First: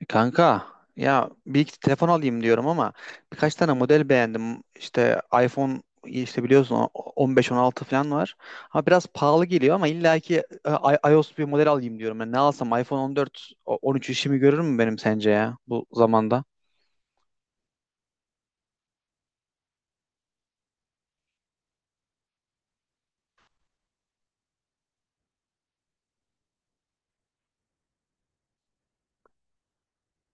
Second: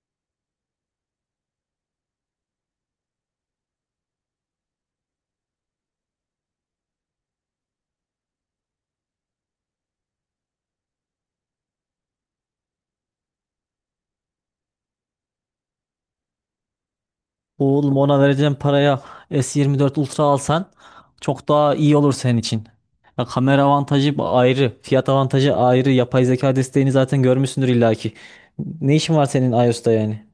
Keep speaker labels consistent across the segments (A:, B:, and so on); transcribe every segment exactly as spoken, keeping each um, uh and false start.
A: E, Kanka, ya bir iki telefon alayım diyorum ama birkaç tane model beğendim. İşte iPhone, işte biliyorsun, o- on beş, on altı falan var. Ama biraz pahalı geliyor, ama illaki e, i- iOS bir model alayım diyorum. Yani ne alsam, iPhone on dört o- on üç işimi görür mü benim sence ya bu zamanda?
B: Oğlum ona vereceğim paraya S yirmi dört Ultra alsan çok daha iyi olur senin için. Ya kamera avantajı ayrı, fiyat avantajı ayrı. Yapay zeka desteğini zaten görmüşsündür illaki. Ne işin var senin iOS'ta yani?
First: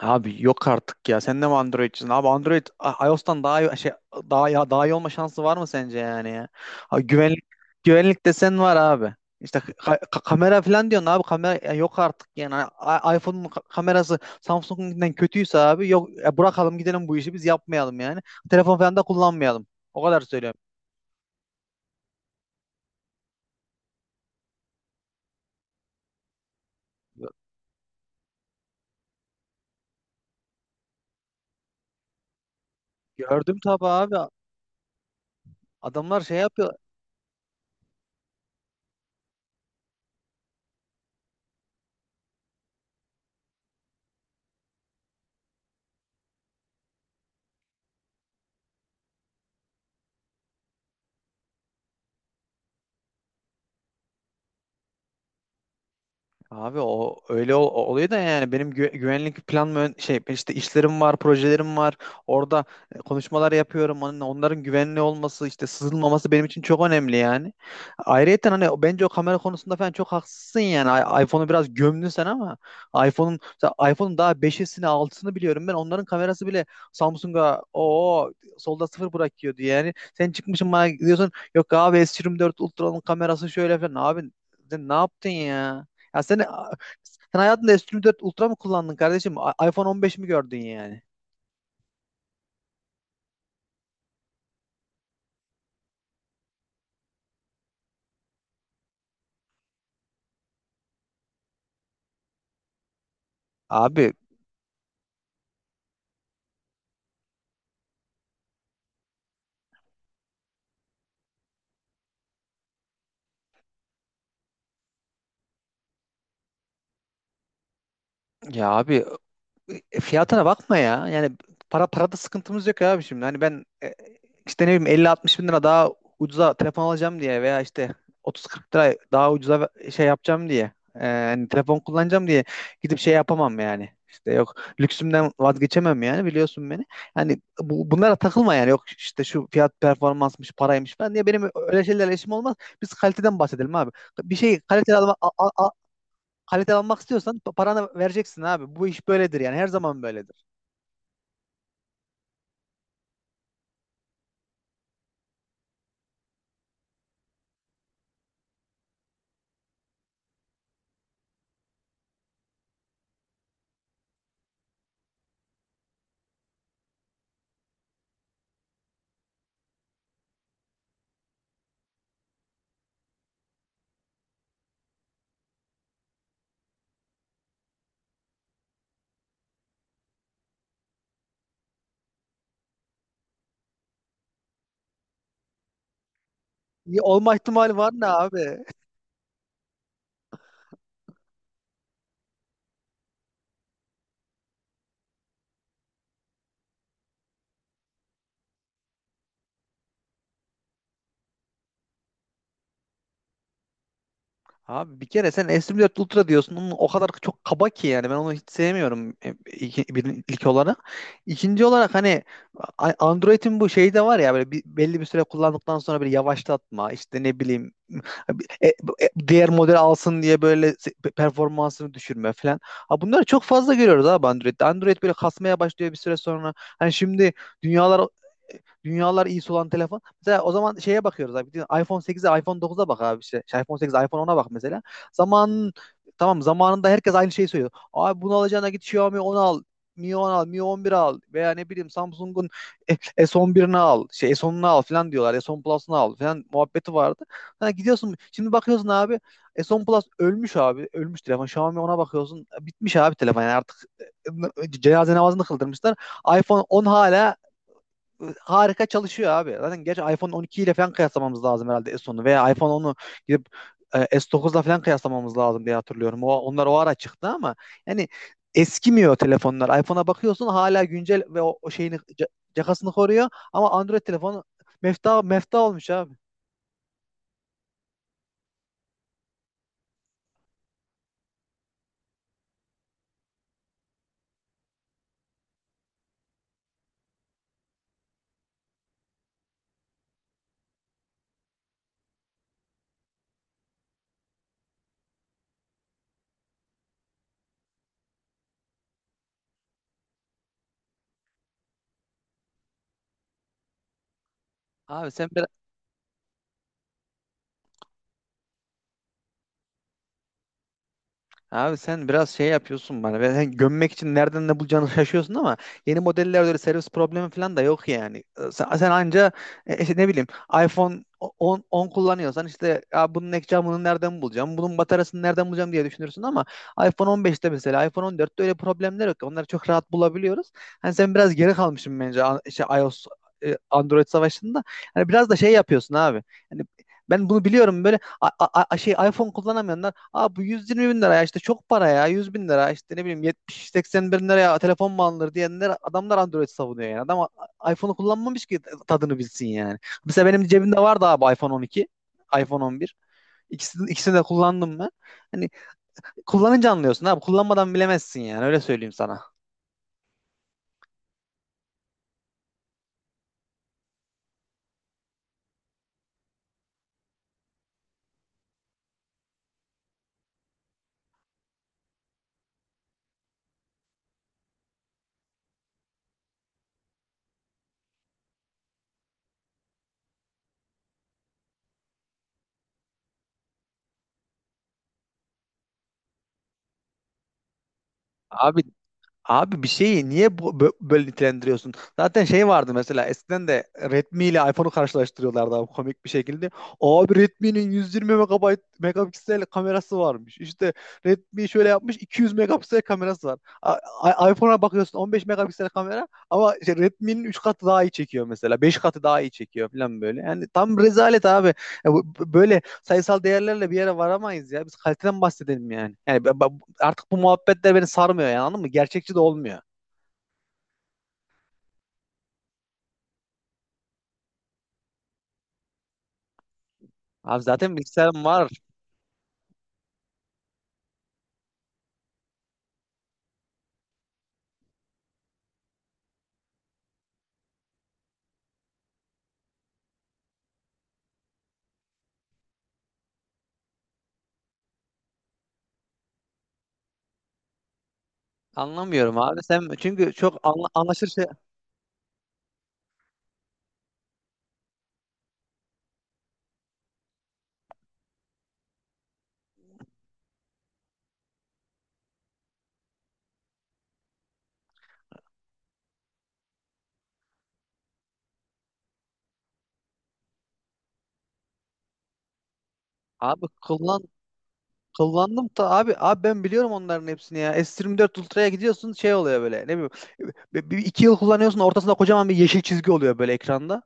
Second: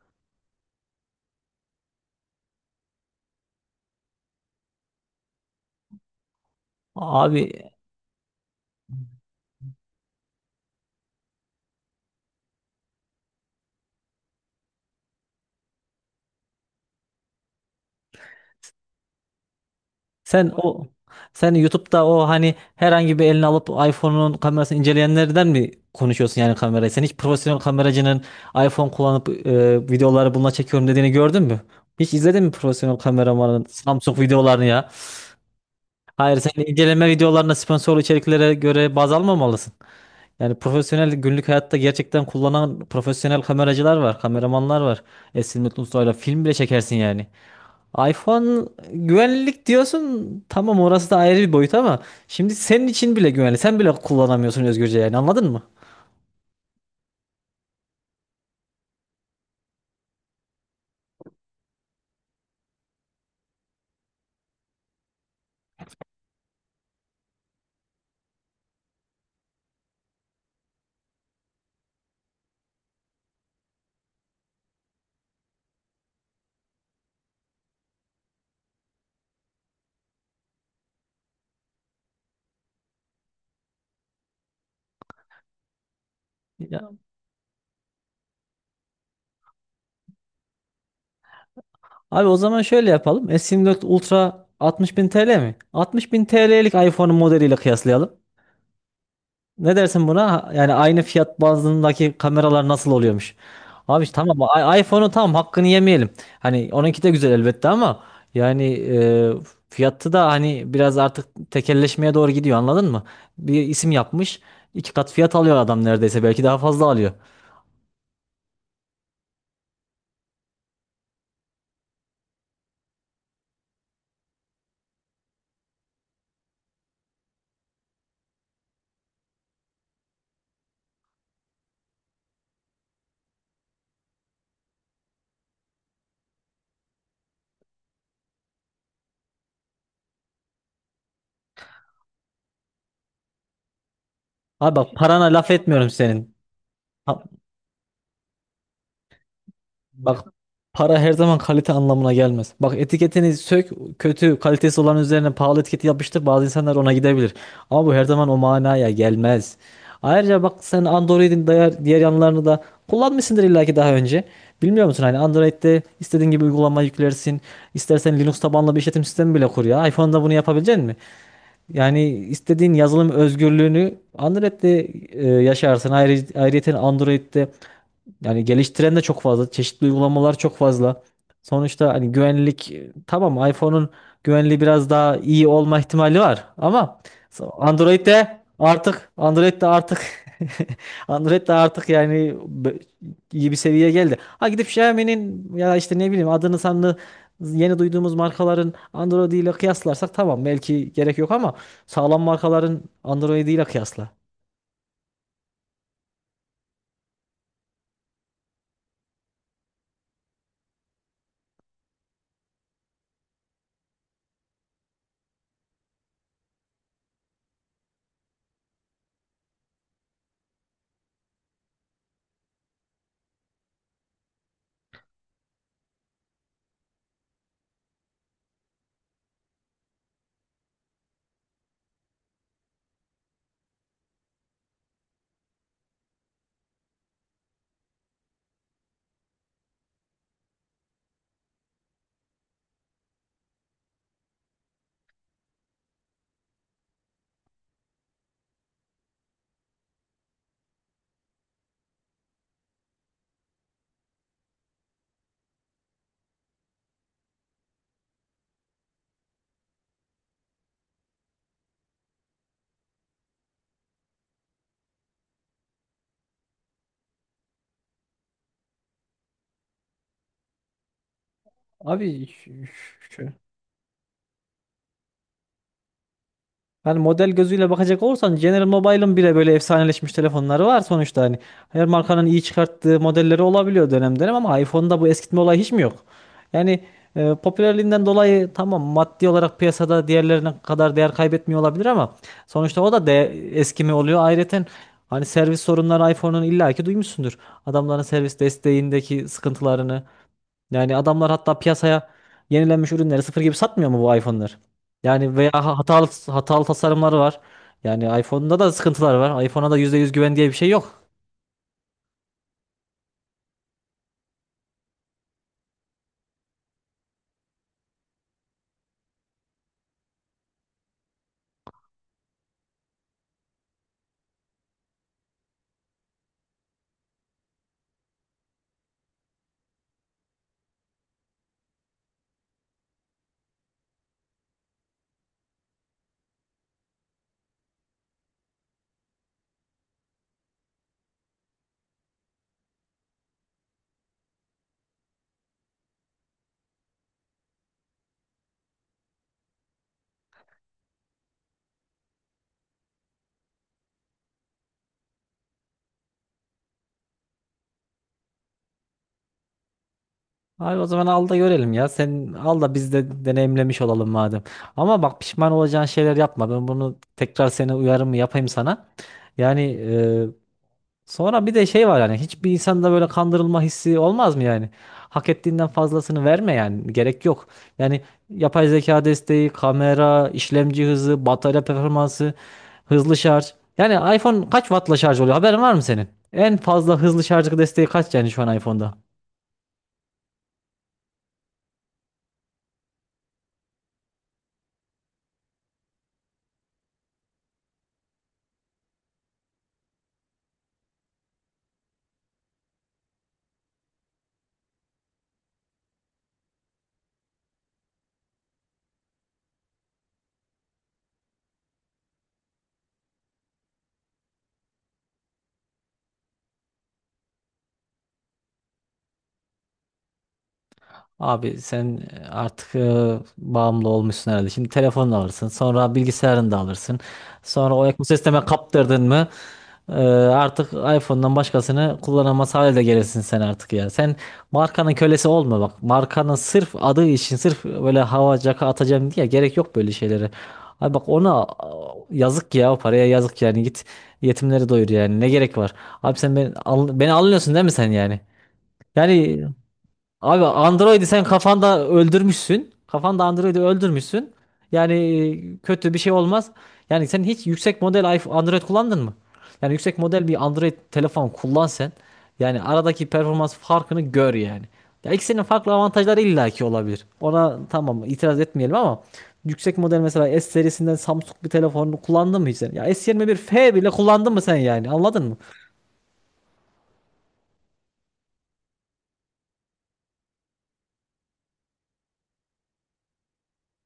A: Abi yok artık ya. Sen de mi Android'cisin? Abi Android I- iOS'tan daha iyi, şey daha, ya daha iyi olma şansı var mı sence yani ya? Abi,
B: Abi
A: güvenlik güvenlik desen var abi. İşte ka- ka- kamera falan diyorsun abi, kamera ya yok artık yani. I- iPhone'un ka- kamerası Samsung'dan kötüyse, abi yok ya, bırakalım gidelim, bu işi biz yapmayalım yani. Telefon falan da kullanmayalım. O kadar
B: sen
A: söylüyorum.
B: o sen YouTube'da o hani herhangi bir elini alıp iPhone'un kamerasını inceleyenlerden mi konuşuyorsun yani kamerayı? Sen hiç profesyonel kameracının iPhone kullanıp e, videoları bununla çekiyorum dediğini gördün mü? Hiç izledin mi profesyonel
A: Gördüm
B: kameramanın
A: tabii abi.
B: Samsung videolarını ya?
A: Adamlar şey
B: Hayır, sen
A: yapıyor.
B: inceleme videolarına sponsorlu içeriklere göre baz almamalısın. Yani profesyonel günlük hayatta gerçekten kullanan profesyonel kameracılar var, kameramanlar var. Esin Mutlu Usta'yla film bile çekersin yani. iPhone güvenlik diyorsun. Tamam orası da ayrı bir boyut ama şimdi senin için bile güvenli. Sen bile kullanamıyorsun özgürce yani anladın mı?
A: Abi o öyle ol- oluyor da, yani benim gü- güvenlik plan mı ön- şey işte, işlerim var, projelerim var. Orada e, konuşmalar yapıyorum. Onun- Onların güvenli olması, işte sızılmaması benim için çok önemli yani. Ayrıyeten hani, o- bence o kamera konusunda falan çok haksızsın yani. I- iPhone'u biraz gömdün sen, ama iPhone'un mesela iPhone'un daha beşisini altısını biliyorum ben. Onların kamerası bile Samsung'a o solda sıfır bırakıyordu yani. Sen çıkmışsın bana diyorsun, yok abi S yirmi dört Ultra'nın kamerası şöyle falan. Abi sen ne yaptın ya? Ya sen,
B: Ya,
A: sen hayatında S yirmi dört Ultra mı kullandın kardeşim? I- iPhone on beş mi gördün yani?
B: abi o zaman şöyle yapalım. S yirmi dört Ultra altmış bin T L mi? altmış bin T L'lik iPhone'un modeliyle kıyaslayalım. Ne dersin buna? Yani aynı fiyat bandındaki kameralar nasıl oluyormuş? Abi
A: Abi
B: işte tamam i- iPhone'un tamam hakkını yemeyelim. Hani onunki de güzel elbette ama yani e, fiyatı da hani biraz artık tekelleşmeye doğru gidiyor anladın mı? Bir isim yapmış iki kat fiyat alıyor adam neredeyse belki daha fazla alıyor.
A: ya abi, E, fiyatına bakma ya. Yani, para parada sıkıntımız yok abi şimdi. Hani ben, e, işte ne bileyim, elli altmış bin lira daha ucuza telefon alacağım diye, veya işte otuz kırk lira daha ucuza ve- şey yapacağım diye. E, hani telefon kullanacağım diye gidip şey yapamam yani. İşte yok, lüksümden vazgeçemem yani, biliyorsun beni. Hani bu, bunlara takılma yani. Yok işte, şu fiyat performansmış, paraymış falan diye benim öyle şeylerle işim olmaz. Biz kaliteden bahsedelim abi. Bir şeyi
B: Abi bak
A: kaliteli al,
B: parana laf etmiyorum senin.
A: kalite almak
B: Ha,
A: istiyorsan pa- paranı vereceksin abi. Bu iş böyledir yani, her zaman
B: bak
A: böyledir.
B: para her zaman kalite anlamına gelmez. Bak etiketini sök, kötü kalitesi olan üzerine pahalı etiketi yapıştır. Bazı insanlar ona gidebilir. Ama bu her zaman o manaya gelmez. Ayrıca bak sen Android'in diğer, diğer yanlarını da kullanmışsındır illaki daha önce. Bilmiyor musun hani Android'de istediğin gibi uygulama yüklersin. İstersen Linux tabanlı bir işletim sistemi bile kur ya. iPhone'da bunu yapabilecek misin? Yani istediğin yazılım özgürlüğünü Android'de e, yaşarsın. Ayrı, ayrıyeten Android'de yani geliştiren de çok fazla. Çeşitli uygulamalar çok fazla. Sonuçta hani güvenlik e, tamam iPhone'un güvenliği biraz daha iyi olma ihtimali var ama
A: Ya, olma ihtimali var
B: Android
A: ne
B: de
A: abi?
B: artık Android de artık Android de artık yani be- iyi bir seviyeye geldi. Ha gidip Xiaomi'nin ya işte ne bileyim adını sanını yeni duyduğumuz markaların Android ile kıyaslarsak tamam belki gerek yok ama sağlam markaların Android ile kıyasla.
A: Abi bir kere sen S dört Ultra diyorsun. Onun o kadar çok kaba ki yani. Ben onu hiç sevmiyorum, e, iki- bir, ilk olarak. İkinci olarak hani, a- Android'in bu şeyi de var ya, böyle bir, belli bir süre kullandıktan sonra bir yavaşlatma, işte ne bileyim, e, e, diğer model alsın diye böyle se- performansını düşürme falan. Ha, bunları çok fazla görüyoruz abi Android'de. Android böyle kasmaya başlıyor bir süre sonra. Hani şimdi dünyalar e, dünyalar iyi olan. Mesela o zaman şeye bakıyoruz abi. iPhone sekize, iPhone dokuza bak abi işte. Şey, iPhone sekize, iPhone ona bak mesela. Zamanın tamam Zamanında herkes aynı şeyi söylüyor. Abi bunu alacağına git Xiaomi on al. Mi on al, Mi on bir al, veya ne bileyim Samsung'un e- S on birini al, şey S onunu al falan diyorlar. S on Plus'unu al falan muhabbeti vardı. Ha, gidiyorsun şimdi bakıyorsun abi, S on Plus ölmüş abi. Ölmüş telefon. Xiaomi, ona bakıyorsun. Bitmiş abi telefon yani artık, e, e, cenaze namazını kıldırmışlar. iPhone on hala e, harika çalışıyor abi. Zaten gerçi iPhone on iki ile falan kıyaslamamız lazım herhalde, s onu veya iPhone onu gidip e, S dokuzla falan kıyaslamamız lazım diye hatırlıyorum. O, onlar o ara çıktı, ama yani eskimiyor telefonlar. iPhone'a bakıyorsun hala güncel, ve o, o şeyini
B: Abi
A: ca-
B: şu,
A: cakasını koruyor, ama Android telefonu mefta mefta olmuş abi.
B: Hani model gözüyle bakacak olursan General Mobile'ın bile böyle efsaneleşmiş telefonları var sonuçta hani. Her markanın iyi çıkarttığı modelleri olabiliyor dönem dönem ama iPhone'da bu eskitme olayı hiç mi yok? Yani e, popülerliğinden dolayı tamam maddi olarak piyasada diğerlerine kadar değer kaybetmiyor olabilir ama sonuçta o da de eskimi oluyor. Ayrıca hani servis sorunları iPhone'un illaki duymuşsundur. Adamların servis desteğindeki sıkıntılarını yani adamlar hatta piyasaya yenilenmiş ürünleri sıfır gibi satmıyor mu bu iPhone'lar?
A: Abi sen
B: Yani
A: bir
B: veya ha- hatalı hatalı tasarımları var. Yani iPhone'da da sıkıntılar var. iPhone'a da yüzde yüz güven diye bir şey yok.
A: Abi sen biraz şey yapıyorsun bana. Ben sen gömmek için nereden ne bulacağını şaşıyorsun, ama yeni modellerde öyle servis problemi falan da yok yani. Ee, Sen, sen anca, e, işte ne bileyim, iPhone on, on kullanıyorsan, işte ya bunun ekranı, bunu nereden bulacağım? Bunun bataryasını nereden bulacağım diye düşünürsün, ama iPhone on beşte, mesela iPhone on dörtte öyle problemler yok. Onları çok rahat bulabiliyoruz. Hani sen biraz geri kalmışsın bence, a- işte iOS e, Android savaşında. Hani biraz da şey yapıyorsun abi. Hani ben bunu biliyorum, böyle a- a- a- şey iPhone kullanamayanlar. Abi bu yüz yirmi bin lira ya, işte çok para, ya yüz bin lira, işte ne bileyim yetmiş seksen bin liraya telefon mu alınır diyenler, adamlar Android savunuyor yani. Adam a- iPhone'u kullanmamış ki tadını bilsin yani. Mesela benim cebimde vardı abi, iPhone on iki, iPhone on bir. İkisini, ikisini de kullandım ben. Hani kullanınca anlıyorsun abi, kullanmadan bilemezsin yani, öyle söyleyeyim sana.
B: Abi o zaman al da görelim ya. Sen al da biz de deneyimlemiş olalım madem. Ama bak pişman olacağın şeyler yapma. Ben bunu tekrar seni uyarımı yapayım sana. Yani sonra bir de şey var yani hiçbir insanda böyle kandırılma hissi olmaz mı yani? Hak ettiğinden fazlasını verme yani gerek yok. Yani yapay zeka desteği, kamera, işlemci hızı, batarya performansı, hızlı şarj. Yani iPhone kaç wattla şarj oluyor? Haberin var mı senin? En fazla hızlı şarj desteği kaç yani şu an
A: Abi
B: iPhone'da?
A: Abi bir şeyi niye bu, bö- böyle nitelendiriyorsun? Zaten şey vardı, mesela eskiden de Redmi ile iPhone'u karşılaştırıyorlardı abi, komik bir şekilde. Abi Redmi'nin yüz yirmi megabayt megapiksel kamerası varmış. İşte Redmi şöyle yapmış, iki yüz megapiksel kamerası var. A- a- iPhone'a bakıyorsun on beş megapiksel kamera, ama işte Redmi'nin üç katı daha iyi çekiyor mesela. Beş katı daha iyi çekiyor falan böyle. Yani tam rezalet abi. Ya bu- bu- böyle sayısal değerlerle bir yere varamayız ya. Biz kaliteden bahsedelim yani. Yani ben- ben- artık bu muhabbetler beni sarmıyor yani, anladın mı? Gerçekçi de olmuyor.
B: Abi sen e, artık e, bağımlı olmuşsun herhalde. Şimdi telefonunu alırsın, sonra bilgisayarını da alırsın.
A: Abi
B: Sonra
A: zaten
B: o
A: bilgisayarım
B: ekosisteme
A: var.
B: kaptırdın mı e, artık iPhone'dan başkasını kullanamaz hale de gelirsin sen artık ya. Sen markanın kölesi olma bak. Markanın sırf adı için sırf böyle hava caka atacağım diye gerek yok böyle şeylere. Abi bak ona a, yazık ya o paraya yazık yani git yetimleri doyur yani ne gerek var. Abi sen beni, al- beni anlıyorsun değil mi sen yani?
A: Anlamıyorum abi.
B: Yani
A: Sen çünkü çok
B: abi
A: anla-
B: Android'i
A: anlaşılır
B: sen
A: şey.
B: kafanda öldürmüşsün. Kafanda Android'i öldürmüşsün. Yani e, kötü bir şey olmaz. Yani sen hiç yüksek model iPhone, Android kullandın mı? Yani yüksek model bir Android telefon kullan sen. Yani aradaki performans farkını gör yani. Ya ikisinin farklı avantajları illaki olabilir. Ona tamam itiraz etmeyelim ama yüksek model mesela S serisinden Samsung bir telefonu kullandın mı hiç sen? Ya S yirmi bir
A: Abi
B: F bile
A: kullan
B: kullandın mı sen yani? Anladın mı?
A: kullandım da, abi abi ben biliyorum onların hepsini ya. S yirmi dört Ultra'ya gidiyorsun, şey oluyor böyle. Ne bileyim, bir, bir- iki yıl kullanıyorsun, ortasında kocaman bir yeşil çizgi oluyor böyle ekranda.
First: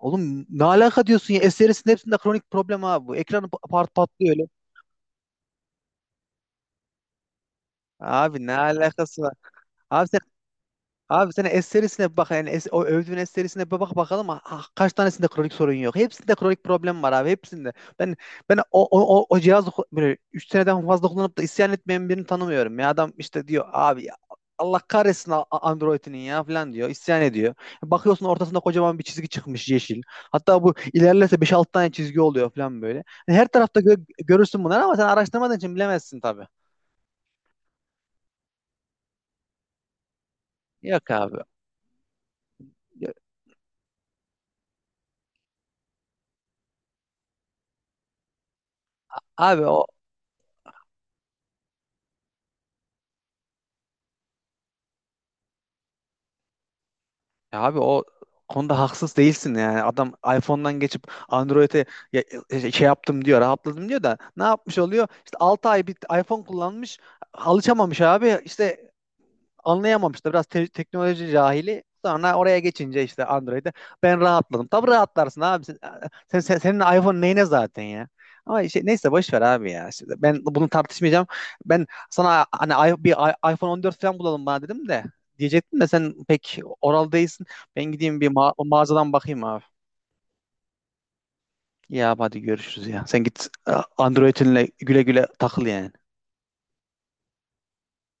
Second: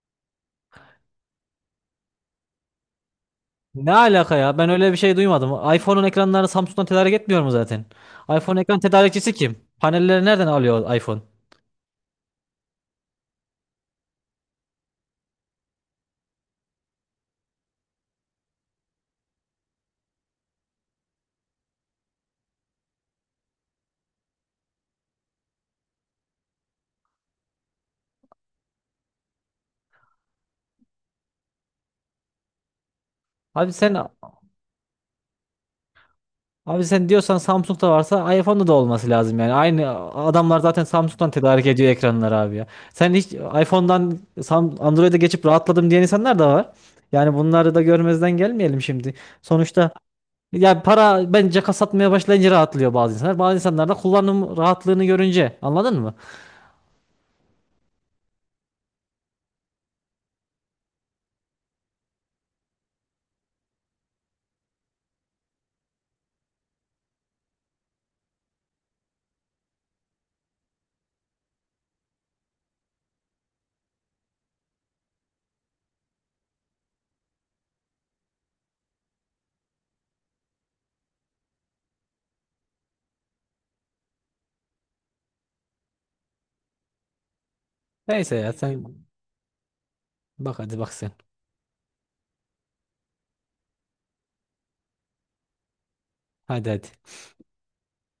A: Oğlum ne alaka diyorsun ya? S serisinin hepsinde kronik problem abi bu. Ekranı pa-
B: Ne
A: part patlıyor
B: alaka
A: öyle.
B: ya? Ben öyle bir şey duymadım. iPhone'un ekranlarını Samsung'dan tedarik etmiyor mu zaten?
A: Abi ne
B: iPhone ekran
A: alakası
B: tedarikçisi
A: var?
B: kim?
A: Abi sen
B: Panelleri nereden alıyor iPhone?
A: Abi sen es serisine bir bak yani, es- o övdüğün es serisine bir bak bakalım, ah, ah, kaç tanesinde kronik sorun yok. Hepsinde kronik problem var abi, hepsinde. Ben ben o o o, o cihazı ku- böyle üç seneden fazla kullanıp da isyan etmeyen birini tanımıyorum. Ya adam işte diyor, abi ya Allah kahretsin A- A- Android'inin ya falan diyor. İsyan ediyor. Bakıyorsun ortasında kocaman bir çizgi çıkmış, yeşil. Hatta bu ilerlerse beş altı tane çizgi oluyor falan böyle. Yani her
B: Abi
A: tarafta
B: sen
A: gö- görürsün bunları, ama sen araştırmadığın için bilemezsin tabii.
B: abi sen diyorsan Samsung'da varsa iPhone'da da olması lazım yani. Aynı adamlar zaten
A: Yok
B: Samsung'dan
A: abi.
B: tedarik ediyor ekranları abi ya. Sen hiç iPhone'dan Sam- Android'e geçip rahatladım diyen insanlar da var. Yani bunları da görmezden gelmeyelim şimdi.
A: Abi o
B: Sonuçta ya para bence kasatmaya başlayınca rahatlıyor bazı insanlar. Bazı insanlar da kullanım rahatlığını görünce anladın mı?
A: Ya abi, o konuda haksız değilsin yani. Adam iPhone'dan geçip Android'e, ya- e, şey yaptım diyor, rahatladım diyor, da ne yapmış oluyor? İşte altı ay bir iPhone kullanmış, alışamamış abi. İşte anlayamamıştı. Biraz te- teknoloji cahili. Sonra oraya geçince, işte Android'e, ben rahatladım. Tabii rahatlarsın abi. Sen, sen- sen- senin iPhone neyine zaten ya? Ama şey, neyse boş ver abi ya. Şimdi ben bunu tartışmayacağım. Ben sana hani, i- bir i- iPhone on dört falan bulalım bana dedim de diyecektim de, sen pek oral değilsin. Ben gideyim bir
B: Neyse ya
A: ma-
B: sen
A: mağazadan bakayım abi.
B: bak hadi bak sen.
A: Ya hadi görüşürüz ya. Sen git e, Android'inle güle güle takıl yani.
B: Hadi hadi.